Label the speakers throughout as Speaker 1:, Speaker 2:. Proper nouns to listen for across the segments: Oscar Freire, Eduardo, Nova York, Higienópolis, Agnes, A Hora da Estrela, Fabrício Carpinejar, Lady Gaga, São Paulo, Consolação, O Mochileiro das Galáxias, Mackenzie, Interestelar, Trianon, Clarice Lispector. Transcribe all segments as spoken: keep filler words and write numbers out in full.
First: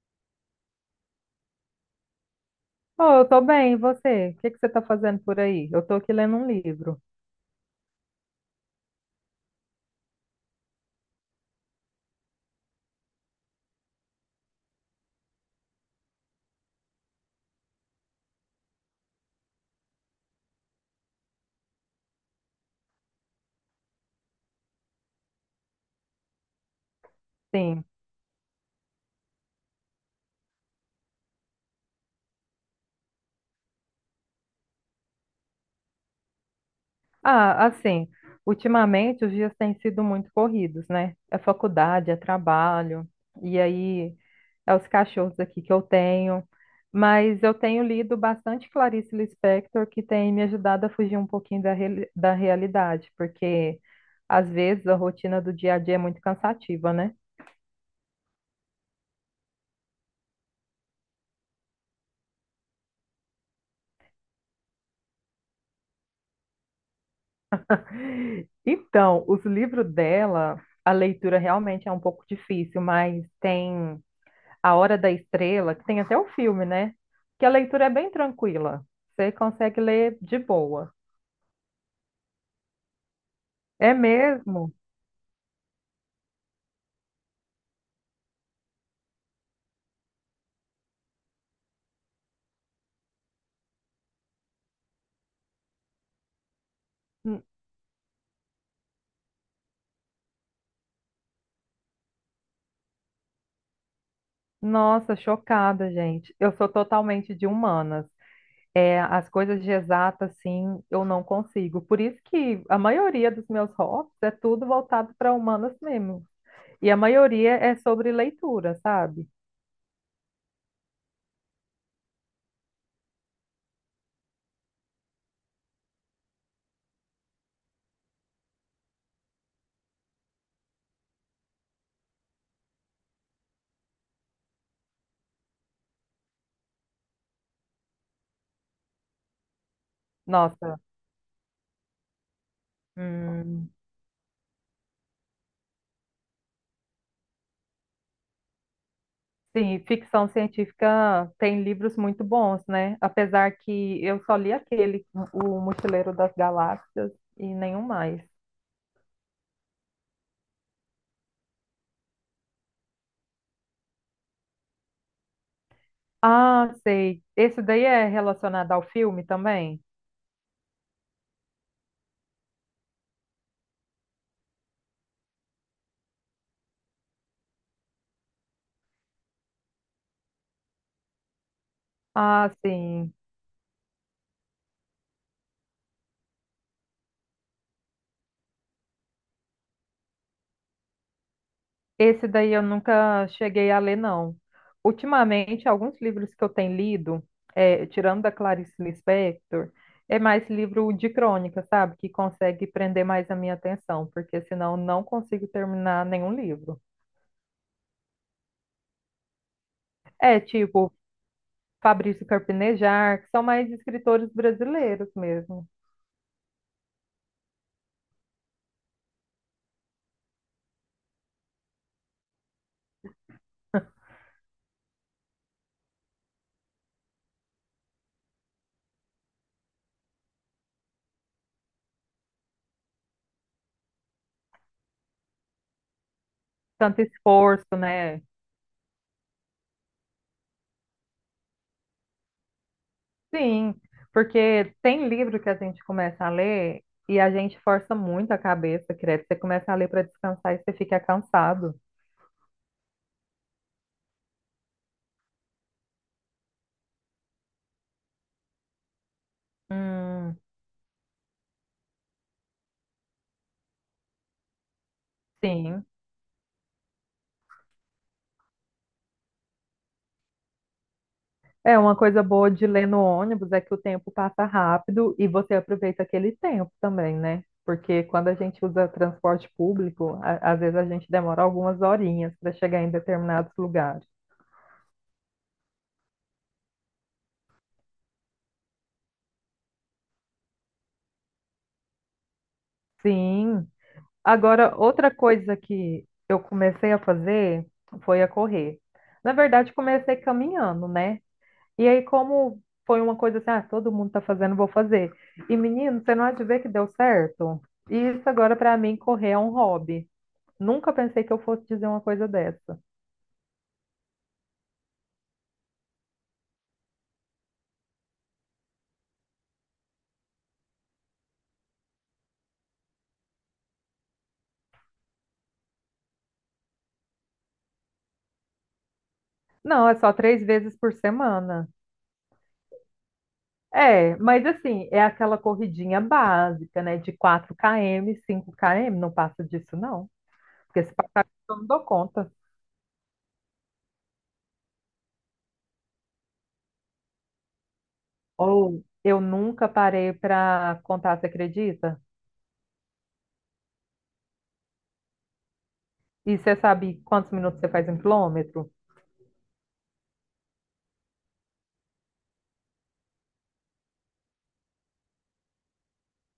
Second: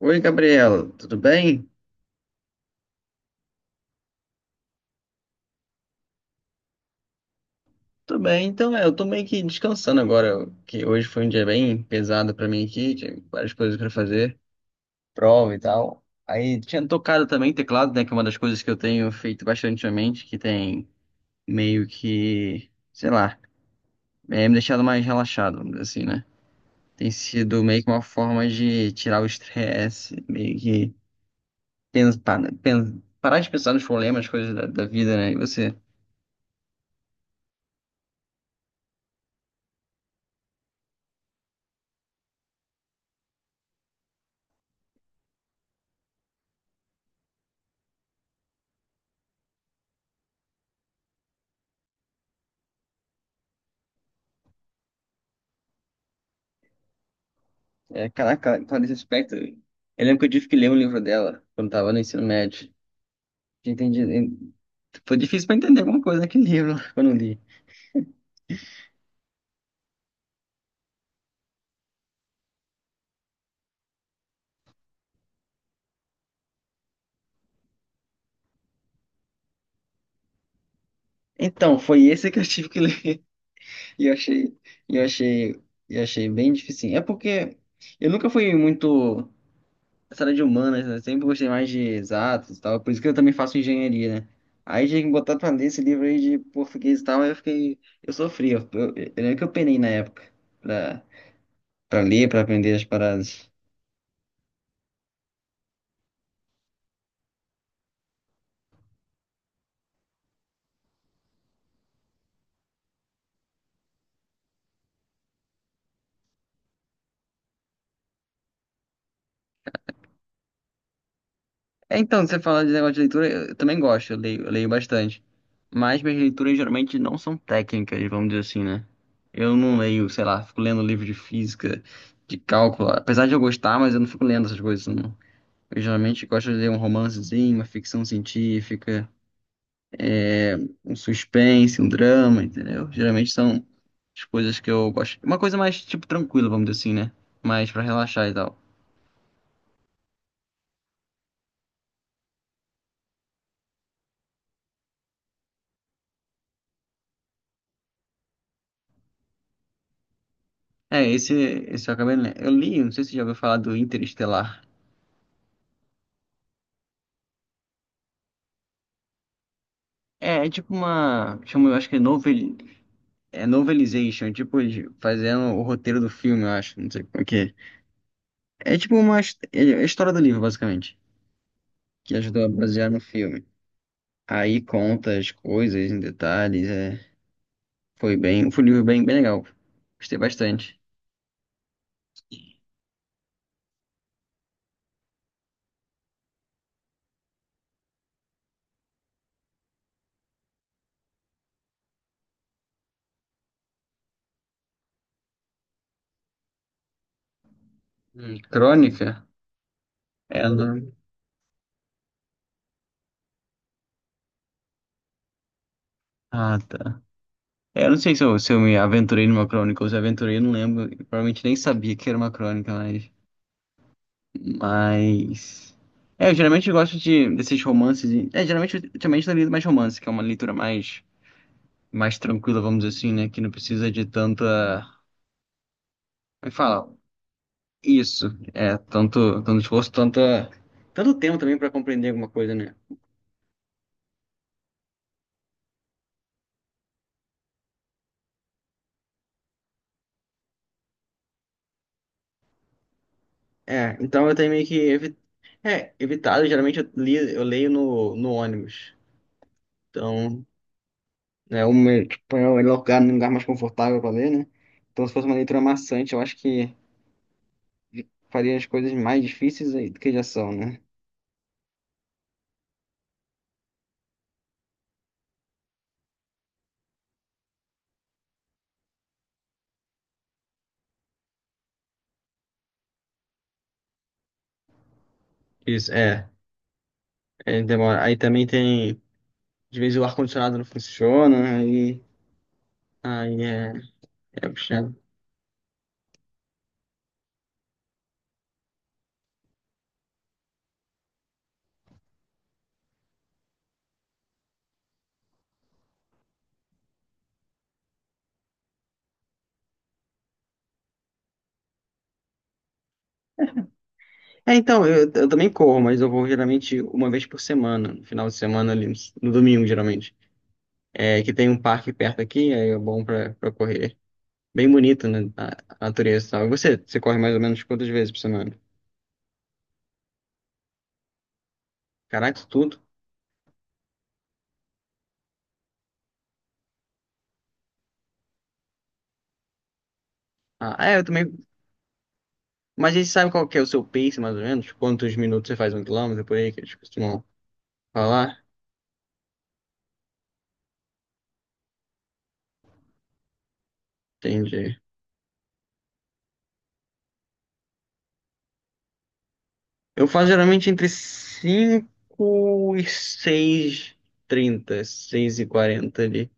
Speaker 1: Oi, Gabriela, tudo bem?
Speaker 2: Oh, eu tô bem, e você? O que que você tá fazendo por aí? Eu tô aqui lendo um livro.
Speaker 1: Tudo bem, então é, eu tô meio que descansando agora, que hoje foi um dia bem pesado pra mim aqui, tinha várias coisas pra fazer, prova e tal. Aí tinha tocado também teclado, né, que é uma das coisas que eu tenho feito bastante ultimamente, que tem meio que, sei lá, é, me deixado mais relaxado, vamos dizer assim, né? Tem sido meio
Speaker 2: Sim.
Speaker 1: que uma forma de tirar o estresse, meio que pensar, né? Pen- parar de pensar nos problemas, coisas da, da vida, né? E você?
Speaker 2: Ah, assim, ultimamente os dias têm sido muito corridos, né? É faculdade, é trabalho, e aí é os cachorros aqui que eu tenho. Mas eu tenho lido bastante Clarice Lispector, que tem me ajudado a fugir um pouquinho da, reali- da realidade, porque às vezes a rotina do dia a dia é muito cansativa, né?
Speaker 1: É, caraca, Clarice Lispector. Eu lembro que eu tive que ler um livro dela quando tava no ensino médio. Entendi. en- Foi difícil pra entender alguma coisa naquele livro quando eu li.
Speaker 2: Então, os livros dela, a leitura realmente é um pouco difícil, mas tem A Hora da Estrela, que tem até o filme, né? Que a leitura é bem tranquila. Você consegue ler de boa.
Speaker 1: Então, foi esse que eu tive que ler.
Speaker 2: É
Speaker 1: E eu achei,
Speaker 2: mesmo?
Speaker 1: e eu achei, e eu achei bem difícil. É porque eu nunca fui muito essa área de humanas, né? Sempre gostei mais de exatos e tal. Por isso que eu também faço engenharia, né? Aí tinha que botar pra ler esse livro aí de português e tal, aí eu
Speaker 2: N-
Speaker 1: fiquei. Eu sofri. Eu, eu, eu lembro que eu penei na época pra, pra ler, pra aprender as paradas.
Speaker 2: Nossa, chocada, gente. Eu sou totalmente de humanas. É, as coisas de exata, assim, eu não consigo. Por isso que a maioria dos meus hobbies é tudo voltado para humanas mesmo. E a maioria é sobre leitura, sabe?
Speaker 1: É, então, você fala de negócio de leitura, eu eu também gosto, eu leio, eu leio bastante. Mas minhas leituras geralmente não são técnicas, vamos dizer assim, né? Eu não leio, sei lá, fico lendo livro de física, de cálculo. Apesar de eu gostar, mas eu não fico lendo essas coisas, não. Eu geralmente gosto de ler um romancezinho, uma ficção científica, é,
Speaker 2: Nossa.
Speaker 1: um suspense, um drama, entendeu? Geralmente são
Speaker 2: Hum,
Speaker 1: as coisas que eu gosto. Uma coisa mais, tipo, tranquila, vamos dizer assim, né? Mais pra relaxar e tal.
Speaker 2: sim, ficção científica tem livros muito bons, né? Apesar que eu só li aquele, O Mochileiro das Galáxias, e nenhum mais.
Speaker 1: É, esse, esse eu acabei lendo. Eu li, não sei se você já ouviu falar do Interestelar.
Speaker 2: Ah, sei. Esse daí é relacionado ao filme também?
Speaker 1: É, é tipo uma. Chama, eu acho que é novel, é novelization, tipo de- fazendo o roteiro do filme, eu acho. Não sei como é que é. É tipo uma. his- É a história do livro, basicamente. Que ajudou a
Speaker 2: Ah,
Speaker 1: basear no
Speaker 2: sim.
Speaker 1: filme. Aí conta as coisas em detalhes. É, foi bem. Foi um livro bem, bem legal. Gostei bastante.
Speaker 2: Esse daí eu nunca cheguei a ler, não. Ultimamente, alguns livros que eu tenho lido, é, tirando da Clarice Lispector, é mais livro de crônica, sabe? Que consegue prender mais a minha atenção, porque senão eu não consigo terminar nenhum livro.
Speaker 1: Hum, crônica?
Speaker 2: É,
Speaker 1: Ela.
Speaker 2: tipo Fabrício Carpinejar, que são mais escritores brasileiros mesmo.
Speaker 1: Ah, tá. É, eu não sei se eu, se eu me aventurei numa crônica ou se aventurei, eu não lembro. Eu provavelmente nem sabia que era uma crônica, mas. Mas. É, eu geralmente gosto de, desses romances. E- É, geralmente, ultimamente eu lido mais romance, que é uma leitura mais, mais, tranquila, vamos dizer assim, né? Que não precisa de tanta. Como é que fala?
Speaker 2: Tanto esforço, né?
Speaker 1: Isso. É, tanto, tanto esforço, tanta, tanto tempo também pra compreender alguma coisa, né?
Speaker 2: Sim, porque tem livro que a gente começa a ler e a gente força muito a cabeça, credo. Você começa a ler para descansar e você fica cansado.
Speaker 1: É, então eu tenho meio que evi... é, evitado. Geralmente eu, li, eu leio no, no ônibus.
Speaker 2: Hum,
Speaker 1: Então, é o meu, tipo, é o melhor lugar, um lugar mais confortável pra ler, né? Então, se fosse uma leitura
Speaker 2: sim.
Speaker 1: maçante, eu acho que. Faria as coisas mais difíceis aí do que já são, né?
Speaker 2: É uma coisa boa de ler no ônibus é que o tempo passa rápido e você aproveita aquele tempo também, né? Porque quando a gente usa transporte público, a- às vezes a gente demora algumas horinhas para chegar em determinados lugares.
Speaker 1: Isso, é. É, demora. Aí também tem. De vez o ar-condicionado não funciona, aí. Aí
Speaker 2: Sim.
Speaker 1: é. É
Speaker 2: Agora,
Speaker 1: puxado.
Speaker 2: outra coisa que eu comecei a fazer foi a correr. Na verdade, comecei caminhando, né? E aí, como foi uma coisa assim, ah, todo mundo tá fazendo, vou fazer. E menino, você não há de ver que deu certo? E isso agora, para mim, correr é um hobby. Nunca pensei que eu fosse dizer uma coisa dessa.
Speaker 1: É, então, eu, eu também corro, mas eu vou geralmente uma vez por semana, no final de semana ali, no domingo, geralmente. É, que tem um parque perto aqui, aí é bom pra, pra correr. É bem bonito, né? A, a natureza e tal. E você? Você corre mais ou menos quantas vezes por semana?
Speaker 2: Não, é só três vezes por semana.
Speaker 1: Caraca, isso tudo.
Speaker 2: É, mas assim, é aquela corridinha básica, né? De quatro km, cinco km, não passa disso, não.
Speaker 1: Ah,
Speaker 2: Porque se
Speaker 1: é, eu
Speaker 2: passar,
Speaker 1: também.
Speaker 2: eu não dou conta.
Speaker 1: Mas a gente sabe qual que é o seu pace, mais ou menos? Quantos minutos você faz um quilômetro por aí? Que eles costumam falar?
Speaker 2: Ou eu nunca parei para contar, você acredita?
Speaker 1: Entendi.
Speaker 2: E você sabe quantos minutos você faz um quilômetro?
Speaker 1: Eu faço geralmente entre cinco e seis h trinta seis e quarenta ali.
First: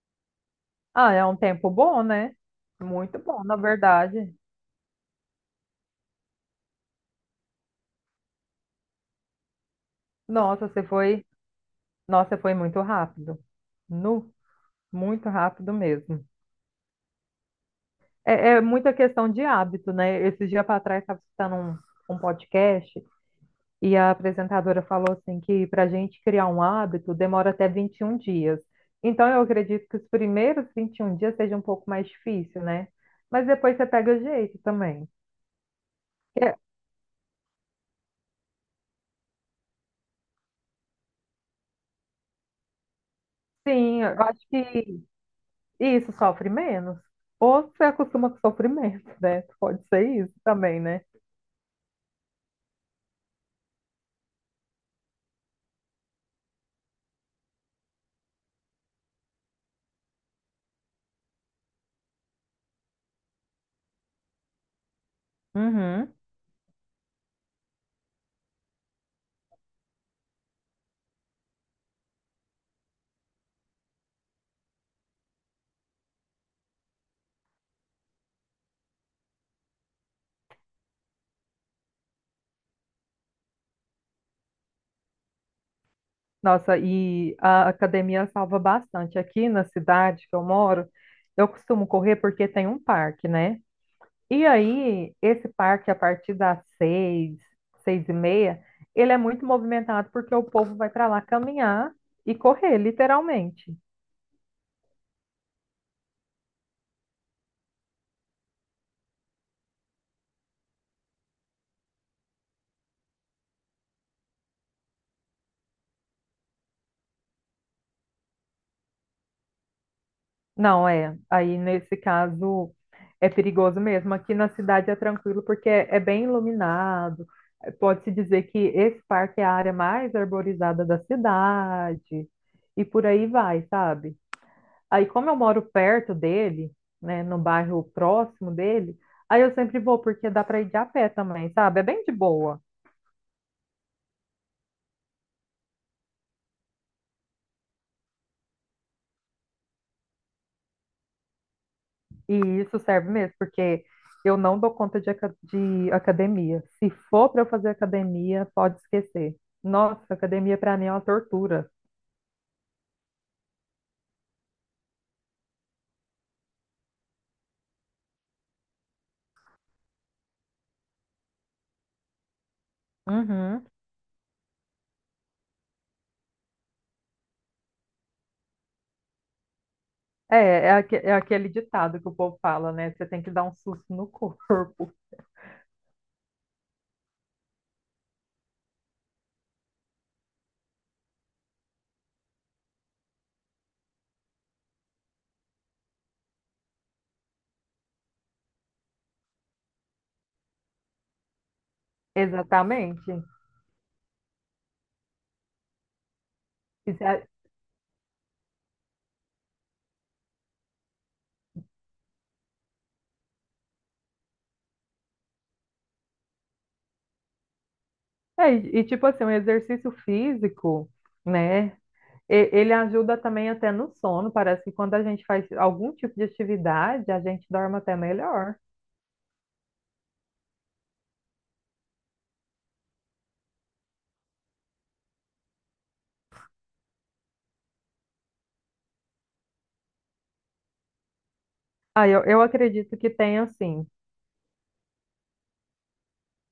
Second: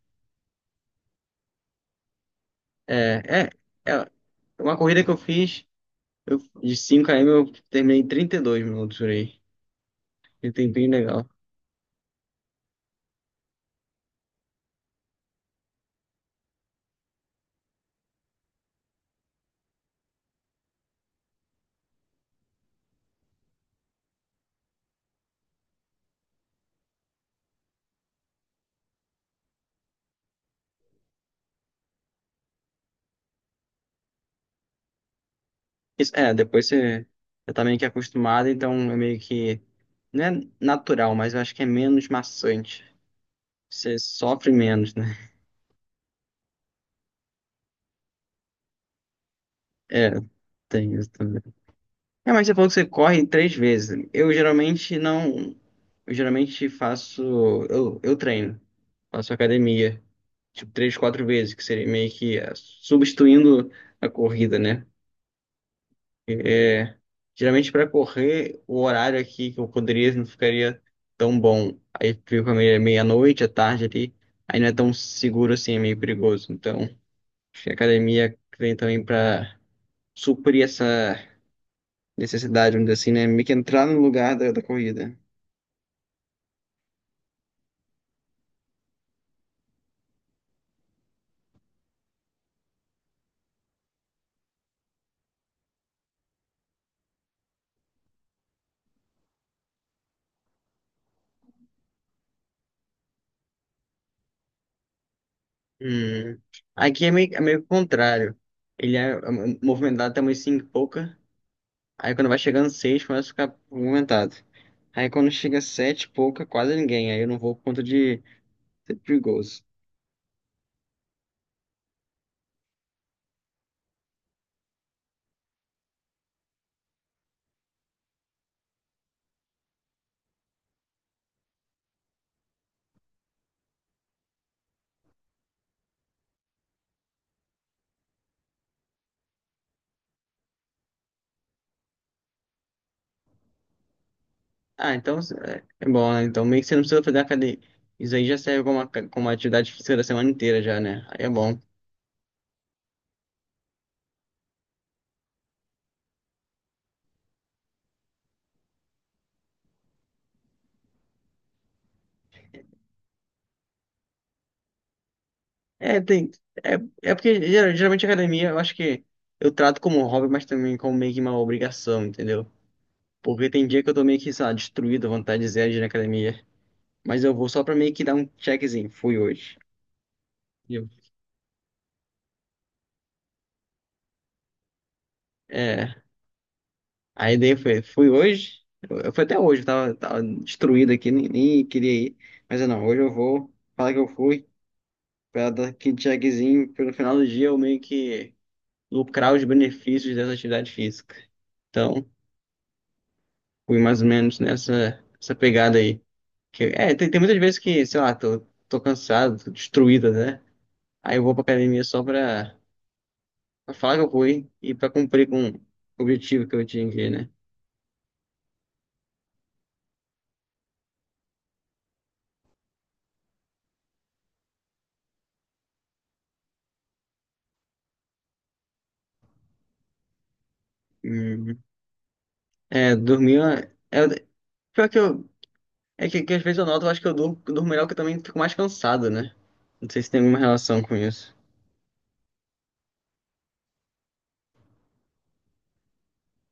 Speaker 2: Ah, é um tempo bom, né? Muito bom,
Speaker 1: É, é,
Speaker 2: na
Speaker 1: é
Speaker 2: verdade.
Speaker 1: uma corrida que eu fiz eu, de cinco quilômetros, eu terminei em trinta e dois minutos por aí. E
Speaker 2: Nossa, você
Speaker 1: tempinho
Speaker 2: foi,
Speaker 1: legal.
Speaker 2: nossa, foi muito rápido. Nu, muito rápido mesmo. É, é muita questão de hábito, né? Esses dias para trás estava escutando um, um podcast. E a apresentadora falou assim que para a gente criar um hábito demora até vinte e um dias. Então eu acredito que os primeiros vinte e um dias seja um pouco mais difícil, né? Mas depois você pega jeito também.
Speaker 1: Isso, é,
Speaker 2: É,
Speaker 1: depois você, você tá meio que acostumado, então é meio que. Não é natural, mas eu acho que é menos maçante. Você
Speaker 2: sim, eu acho
Speaker 1: sofre menos,
Speaker 2: que
Speaker 1: né?
Speaker 2: isso sofre menos. Ou você acostuma com sofrimento, né? Pode ser
Speaker 1: É,
Speaker 2: isso também,
Speaker 1: tem
Speaker 2: né?
Speaker 1: isso. É, mas você falou que você corre três vezes. Eu geralmente não. Eu geralmente faço. Eu, eu treino. Faço academia. Tipo, três, quatro vezes, que seria meio que é, substituindo a corrida, né?
Speaker 2: Uhum.
Speaker 1: É, geralmente para correr, o horário aqui que eu poderia não ficaria tão bom. Aí fica meia- meia-noite, à tarde ali. Aí não é tão seguro assim, é meio perigoso. Então, acho que a academia vem também para suprir essa necessidade, vamos dizer assim, né? Meio que entrar no lugar da, da corrida.
Speaker 2: Nossa, e a academia salva bastante. Aqui na cidade que eu moro, eu costumo correr porque tem um parque, né? E aí, esse parque, a partir das seis, seis e meia, ele é muito movimentado porque o povo vai para lá caminhar e correr, literalmente.
Speaker 1: Hum. Aqui é meio, é meio que o contrário. Ele é é movimentado até umas cinco e pouca. Aí quando vai chegando seis começa a ficar movimentado. Aí quando chega sete e pouca, quase ninguém. Aí eu não vou por conta de ser perigoso.
Speaker 2: Não, é. Aí, nesse caso, é perigoso mesmo. Aqui na cidade é tranquilo porque é é bem iluminado. Pode-se dizer que esse parque é a área mais arborizada da cidade. E por aí vai, sabe? Aí, como eu moro perto dele, né, no bairro próximo dele, aí eu sempre vou, porque dá para ir de a pé também, sabe? É bem de boa.
Speaker 1: Ah, então é é bom, né? Então meio que você não precisa fazer academia. Isso aí já serve como uma, como uma atividade física da semana inteira já, né? Aí é bom.
Speaker 2: E isso serve mesmo, porque eu não dou conta de, aca- de academia. Se for para eu fazer academia, pode esquecer. Nossa, academia para mim é uma tortura.
Speaker 1: É, tem. É, é porque geral- geralmente academia eu acho que eu trato como um hobby, mas também como meio que uma obrigação, entendeu? Porque
Speaker 2: Uhum.
Speaker 1: tem dia que eu tô meio que, sei lá, destruído, a vontade zero de ir na academia. Mas eu vou só pra meio que dar um checkzinho. Fui hoje.
Speaker 2: É, é,
Speaker 1: E eu-
Speaker 2: aque- é aquele ditado que o povo fala, né? Você tem que dar um susto no corpo.
Speaker 1: É. Aí daí foi, fui hoje. Eu, eu fui até hoje, eu tava, tava destruído aqui, nem, nem queria ir. Mas eu não, Hoje eu vou falar que eu fui, pra dar aquele checkzinho, pelo final do dia eu meio que lucrar os benefícios dessa atividade física. Então.
Speaker 2: Exatamente.
Speaker 1: fui mais ou menos nessa essa pegada aí. Que,
Speaker 2: E,
Speaker 1: é,
Speaker 2: se
Speaker 1: tem, tem
Speaker 2: a-
Speaker 1: muitas vezes que, sei lá, tô, tô cansado, tô destruído, né? Aí eu vou pra academia só pra, pra falar que eu fui e pra cumprir com o objetivo que eu tinha que, né?
Speaker 2: é, e e, tipo assim, um exercício físico, né? E- Ele ajuda também até no sono. Parece que quando a gente faz algum tipo de atividade, a gente dorme até melhor.
Speaker 1: Hum. É, dormir, é, é- pior que eu, é que, que às vezes eu noto, eu acho que eu durmo, durmo melhor que eu também fico mais cansado, né? Não sei se tem alguma relação com isso.
Speaker 2: Ah, eu, eu acredito que tem assim.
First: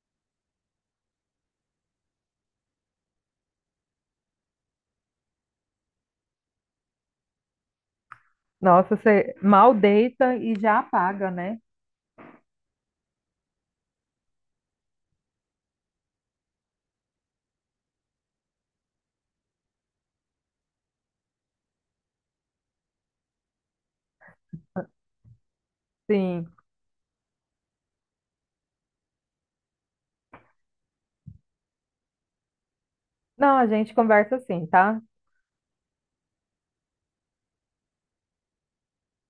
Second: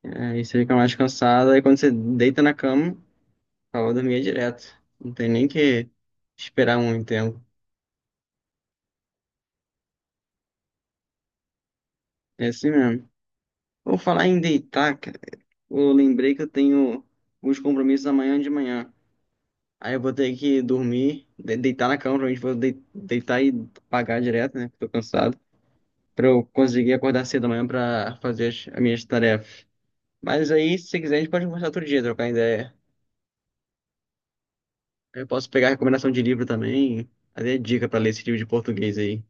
Speaker 1: Aí você fica mais cansado, aí quando você deita na cama, acaba dormir direto. Não tem nem que esperar muito tempo.
Speaker 2: Nossa, você mal deita e já apaga, né?
Speaker 1: É assim mesmo. Vou falar em deitar, cara. Eu lembrei que eu tenho uns compromissos amanhã de manhã. Aí eu vou ter que dormir, de- deitar na cama, provavelmente vou dei- deitar e pagar direto, né? Porque tô cansado. Pra eu
Speaker 2: Sim.
Speaker 1: conseguir acordar cedo amanhã pra fazer as, as minhas tarefas. Mas aí, se quiser, a gente pode conversar outro dia, trocar ideia.
Speaker 2: Não, a gente conversa assim, tá?
Speaker 1: Eu posso pegar recomendação de livro também, fazer dica pra ler esse livro de português aí.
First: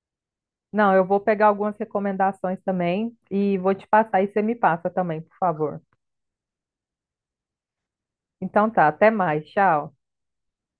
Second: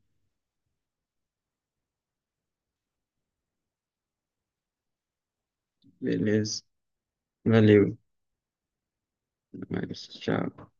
Speaker 2: Não, eu vou pegar algumas recomendações também e vou te passar e você me passa também, por favor.
Speaker 1: Beleza. Valeu.
Speaker 2: Então tá, até mais.
Speaker 1: Até
Speaker 2: Tchau.
Speaker 1: mais. Tchau.